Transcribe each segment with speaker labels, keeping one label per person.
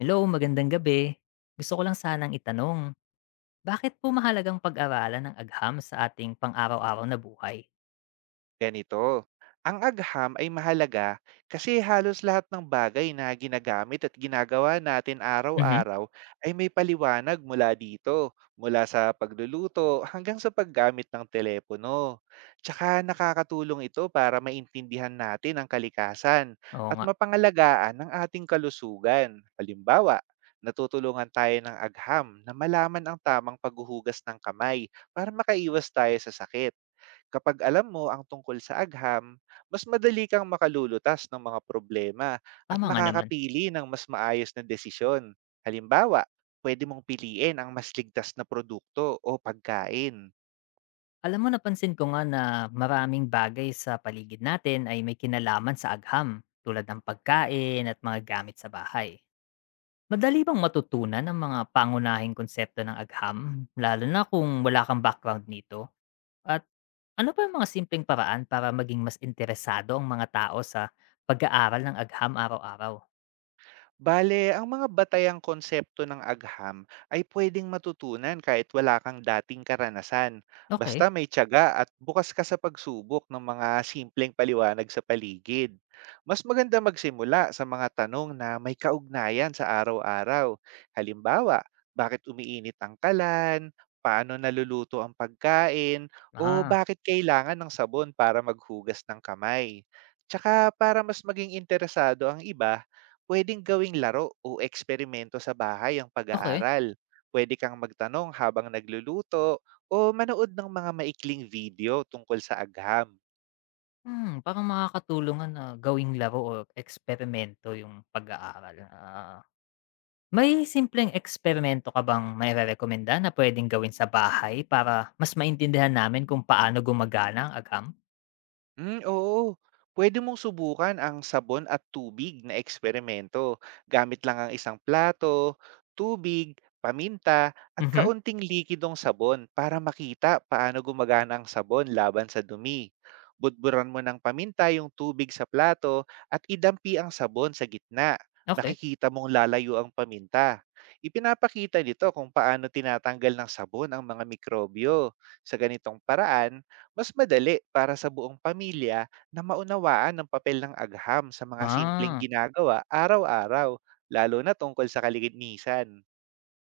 Speaker 1: Hello, magandang gabi. Gusto ko lang sanang itanong, bakit po mahalagang pag-aralan ang agham sa ating pang-araw-araw na buhay?
Speaker 2: Ganito, ang agham ay mahalaga kasi halos lahat ng bagay na ginagamit at ginagawa natin
Speaker 1: Mhm.
Speaker 2: araw-araw ay may paliwanag mula dito, mula sa pagluluto hanggang sa paggamit ng telepono. Tsaka nakakatulong ito para maintindihan natin ang kalikasan
Speaker 1: Oo
Speaker 2: at
Speaker 1: nga,
Speaker 2: mapangalagaan ang ating kalusugan. Halimbawa, natutulungan tayo ng agham na malaman ang tamang paghuhugas ng kamay para makaiwas tayo sa sakit. Kapag alam mo ang tungkol sa agham, mas madali kang makalulutas ng mga problema at
Speaker 1: tama nga naman.
Speaker 2: makakapili ng mas maayos na desisyon. Halimbawa, pwede mong piliin ang mas ligtas na produkto o pagkain.
Speaker 1: Alam mo, napansin ko nga na maraming bagay sa paligid natin ay may kinalaman sa agham, tulad ng pagkain at mga gamit sa bahay. Madali bang matutunan ang mga pangunahing konsepto ng agham, lalo na kung wala kang background nito? At ano pa yung mga simpleng paraan para maging mas interesado ang mga tao sa pag-aaral ng agham araw-araw?
Speaker 2: Bale, ang mga batayang konsepto ng agham ay pwedeng matutunan kahit wala kang dating karanasan.
Speaker 1: Okay.
Speaker 2: Basta may tiyaga at bukas ka sa pagsubok ng mga simpleng paliwanag sa paligid. Mas maganda magsimula sa mga tanong na may kaugnayan sa araw-araw. Halimbawa, bakit umiinit ang kalan? Paano naluluto ang pagkain? O
Speaker 1: Ah,
Speaker 2: bakit kailangan ng sabon para maghugas ng kamay? Tsaka para mas maging interesado ang iba, puwedeng gawing laro o eksperimento sa bahay ang
Speaker 1: okay.
Speaker 2: pag-aaral. Puwede kang magtanong habang nagluluto o manood ng mga maikling video tungkol sa agham.
Speaker 1: Hmm, parang makakatulong na gawing laro o eksperimento yung pag-aaral, ah. May simpleng eksperimento ka bang mairerekomenda na pwedeng gawin sa bahay para mas maintindihan namin kung paano gumagana ang agham?
Speaker 2: Oo. Pwede mong subukan ang sabon at tubig na eksperimento. Gamit lang ang isang plato, tubig, paminta, at
Speaker 1: Mhm,
Speaker 2: kaunting likidong sabon para makita paano gumagana ang sabon laban sa dumi. Budburan mo ng paminta yung tubig sa plato at idampi ang sabon sa gitna.
Speaker 1: okey.
Speaker 2: Makikita mong lalayo ang paminta. Ipinapakita nito kung paano tinatanggal ng sabon ang mga mikrobyo. Sa ganitong paraan, mas madali para sa buong pamilya na maunawaan ang papel ng agham sa mga simpleng
Speaker 1: Ah,
Speaker 2: ginagawa araw-araw, lalo na tungkol sa kalinisan.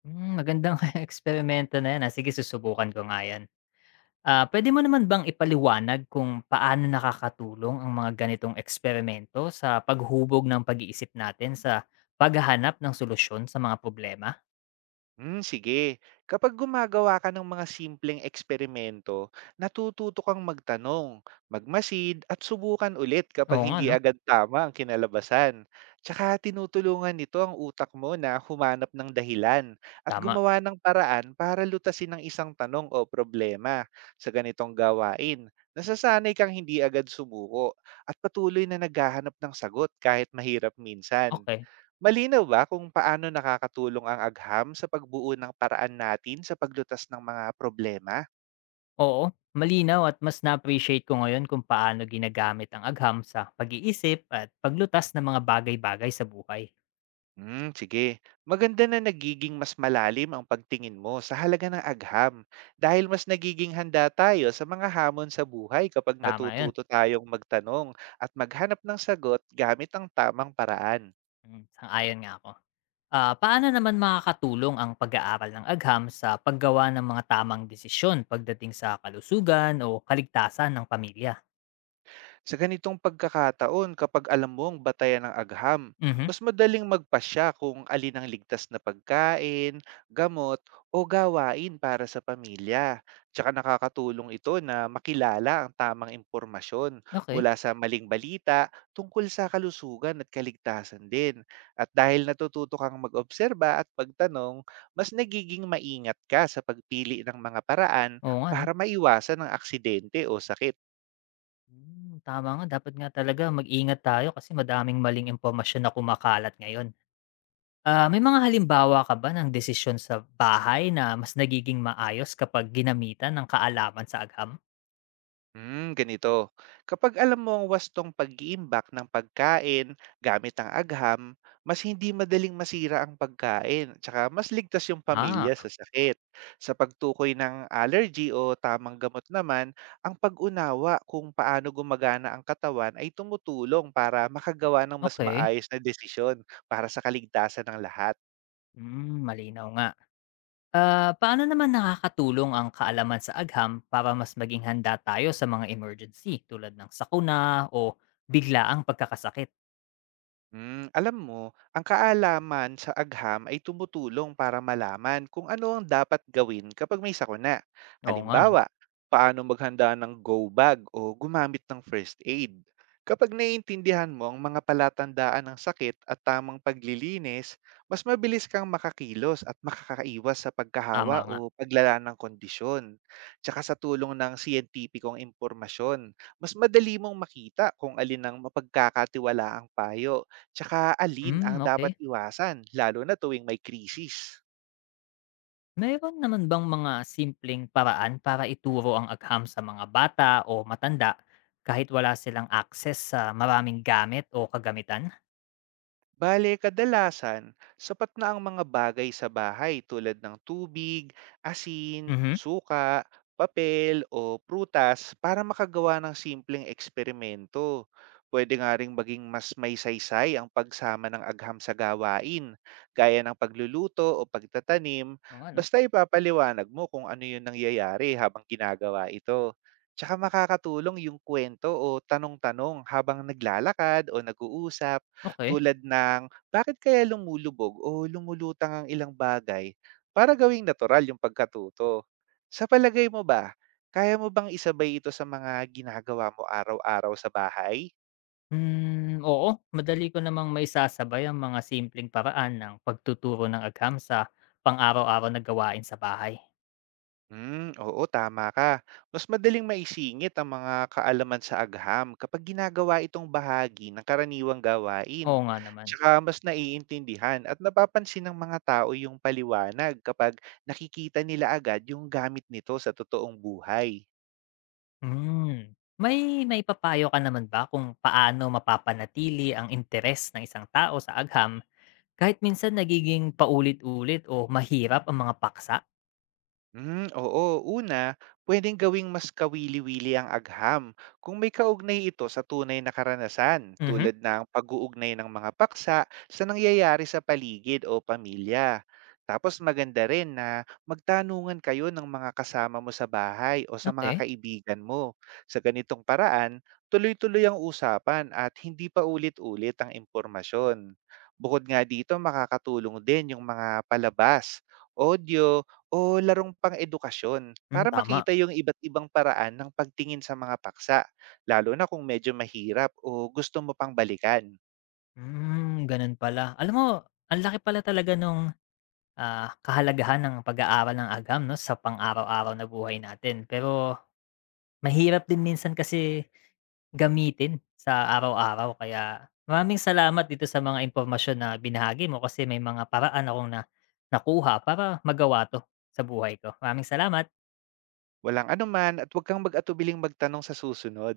Speaker 1: hmm, magandang eksperimento na yan, ah, sige, susubukan ko nga yan. Ah, puwede mo naman bang ipaliwanag kung paano nakakatulong ang mga ganitong eksperimento sa paghubog ng pag-iisip natin sa paghahanap ng solusyon sa mga problema?
Speaker 2: Sige. Kapag gumagawa ka ng mga simpleng eksperimento, natututo kang magtanong, magmasid at subukan ulit kapag
Speaker 1: Oo nga
Speaker 2: hindi
Speaker 1: 'no,
Speaker 2: agad tama ang kinalabasan. Tsaka tinutulungan nito ang utak mo na humanap ng dahilan at
Speaker 1: tama,
Speaker 2: gumawa ng paraan para lutasin ang isang tanong o problema sa ganitong gawain. Nasasanay kang hindi agad sumuko at patuloy na naghahanap ng sagot kahit mahirap minsan.
Speaker 1: okay.
Speaker 2: Malinaw ba kung paano nakakatulong ang agham sa pagbuo ng paraan natin sa paglutas ng mga problema?
Speaker 1: Oo, malinaw at mas na-appreciate ko ngayon kung paano ginagamit ang agham sa pag-iisip at paglutas ng mga bagay-bagay sa buhay.
Speaker 2: Sige. Maganda na nagiging mas malalim ang pagtingin mo sa halaga ng agham dahil mas nagiging handa tayo sa mga hamon sa buhay kapag
Speaker 1: Tama 'yun,
Speaker 2: natututo tayong magtanong at maghanap ng sagot gamit ang tamang paraan.
Speaker 1: sang-ayon nga ako. Ah, paano naman makakatulong ang pag-aaral ng agham sa paggawa ng mga tamang desisyon pagdating sa kalusugan o kaligtasan ng pamilya?
Speaker 2: Sa ganitong pagkakataon, kapag alam mong batayan ng agham,
Speaker 1: Mhm.
Speaker 2: mas madaling magpasya kung alin ang ligtas na pagkain, gamot, o gawain para sa pamilya. Tsaka nakakatulong ito na makilala ang tamang impormasyon
Speaker 1: Okey.
Speaker 2: mula sa maling balita tungkol sa kalusugan at kaligtasan din. At dahil natututo kang mag-obserba at pagtanong, mas nagiging maingat ka sa pagpili ng mga paraan
Speaker 1: Oo nga 'no.
Speaker 2: para maiwasan ang aksidente o sakit.
Speaker 1: Hmm, tama nga, dapat nga talaga mag-ingat tayo kasi madaming maling impormasyon na kumakalat ngayon. Ah, may mga halimbawa ka ba ng desisyon sa bahay na mas nagiging maayos kapag ginamitan ng kaalaman sa agham?
Speaker 2: Ganito. Kapag alam mo ang wastong pag-iimbak ng pagkain gamit ang agham, mas hindi madaling masira ang pagkain, tsaka mas ligtas yung
Speaker 1: Ah,
Speaker 2: pamilya sa sakit. Sa pagtukoy ng allergy o tamang gamot naman, ang pag-unawa kung paano gumagana ang katawan ay tumutulong para makagawa ng mas
Speaker 1: okay.
Speaker 2: maayos na desisyon para sa kaligtasan ng lahat.
Speaker 1: Hmm, malinaw nga. Ah, paano naman nakakatulong ang kaalaman sa agham para mas maging handa tayo sa mga emergency tulad ng sakuna o biglaang pagkakasakit?
Speaker 2: Alam mo, ang kaalaman sa agham ay tumutulong para malaman kung ano ang dapat gawin kapag may sakuna.
Speaker 1: Oo nga 'no,
Speaker 2: Halimbawa, paano maghanda ng go bag o gumamit ng first aid. Kapag naiintindihan mo ang mga palatandaan ng sakit at tamang paglilinis, mas mabilis kang makakilos at makakaiwas sa
Speaker 1: tama
Speaker 2: pagkahawa
Speaker 1: nga.
Speaker 2: o paglala ng kondisyon. Tsaka sa tulong ng siyentipikong impormasyon, mas madali mong makita kung alin ang mapagkakatiwalaang payo. Tsaka alin ang
Speaker 1: Hmm,
Speaker 2: dapat
Speaker 1: okey.
Speaker 2: iwasan lalo na tuwing may krisis?
Speaker 1: Meron naman bang mga simpleng paraan para ituro ang agham sa mga bata o matanda kahit wala silang access sa maraming gamit o kagamitan?
Speaker 2: Bale, kadalasan, sapat na ang mga bagay sa bahay tulad ng tubig, asin,
Speaker 1: Mhm,
Speaker 2: suka, papel o prutas para makagawa ng simpleng eksperimento. Pwede nga ring maging mas may saysay ang pagsama ng agham sa gawain, gaya ng pagluluto o pagtatanim,
Speaker 1: oo nga 'no,
Speaker 2: basta ipapaliwanag mo kung ano yung nangyayari habang ginagawa ito. Tsaka makakatulong yung kwento o tanong-tanong habang naglalakad o nag-uusap
Speaker 1: okey.
Speaker 2: tulad ng bakit kaya lumulubog o lumulutang ang ilang bagay para gawing natural yung pagkatuto. Sa palagay mo ba, kaya mo bang isabay ito sa mga ginagawa mo araw-araw sa bahay?
Speaker 1: Hmm, oo, madali ko namang maisasabay ang mga simpleng paraan ng pagtuturo ng agham sa pang-araw-araw na gawain sa bahay.
Speaker 2: Oo, tama ka. Mas madaling maisingit ang mga kaalaman sa agham kapag ginagawa itong bahagi ng karaniwang gawain.
Speaker 1: Oo nga naman.
Speaker 2: Tsaka mas naiintindihan at napapansin ng mga tao yung paliwanag kapag nakikita nila agad yung gamit nito sa totoong buhay.
Speaker 1: Hmm. May papayo ka naman ba kung paano mapapanatili ang interes ng isang tao sa agham kahit minsan nagiging paulit-ulit o mahirap ang mga paksa?
Speaker 2: Oo, una, pwedeng gawing mas kawili-wili ang agham kung may kaugnay ito sa tunay na karanasan
Speaker 1: Mhm.
Speaker 2: tulad ng pag-uugnay ng mga paksa sa nangyayari sa paligid o pamilya. Tapos maganda rin na magtanungan kayo ng mga kasama mo sa bahay o sa mga
Speaker 1: Okey.
Speaker 2: kaibigan mo. Sa ganitong paraan, tuloy-tuloy ang usapan at hindi pa ulit-ulit ang impormasyon. Bukod nga dito, makakatulong din yung mga palabas, audio, o larong pang-edukasyon
Speaker 1: Hmm,
Speaker 2: para
Speaker 1: tama.
Speaker 2: makita yung iba't ibang paraan ng pagtingin sa mga paksa, lalo na kung medyo mahirap o gusto mo pang balikan.
Speaker 1: Hmm, ganun pala. Alam mo, ang laki pala talaga nung kahalagahan ng pag-aaral ng agam 'no, sa pang-araw-araw na buhay natin. Pero mahirap din minsan kasi gamitin sa araw-araw, kaya maraming salamat dito sa mga impormasyon na binahagi mo kasi may mga paraan akong nakuha para magawa 'to sa buhay ko. Maraming salamat.
Speaker 2: Walang anuman at huwag kang mag-atubiling magtanong sa susunod.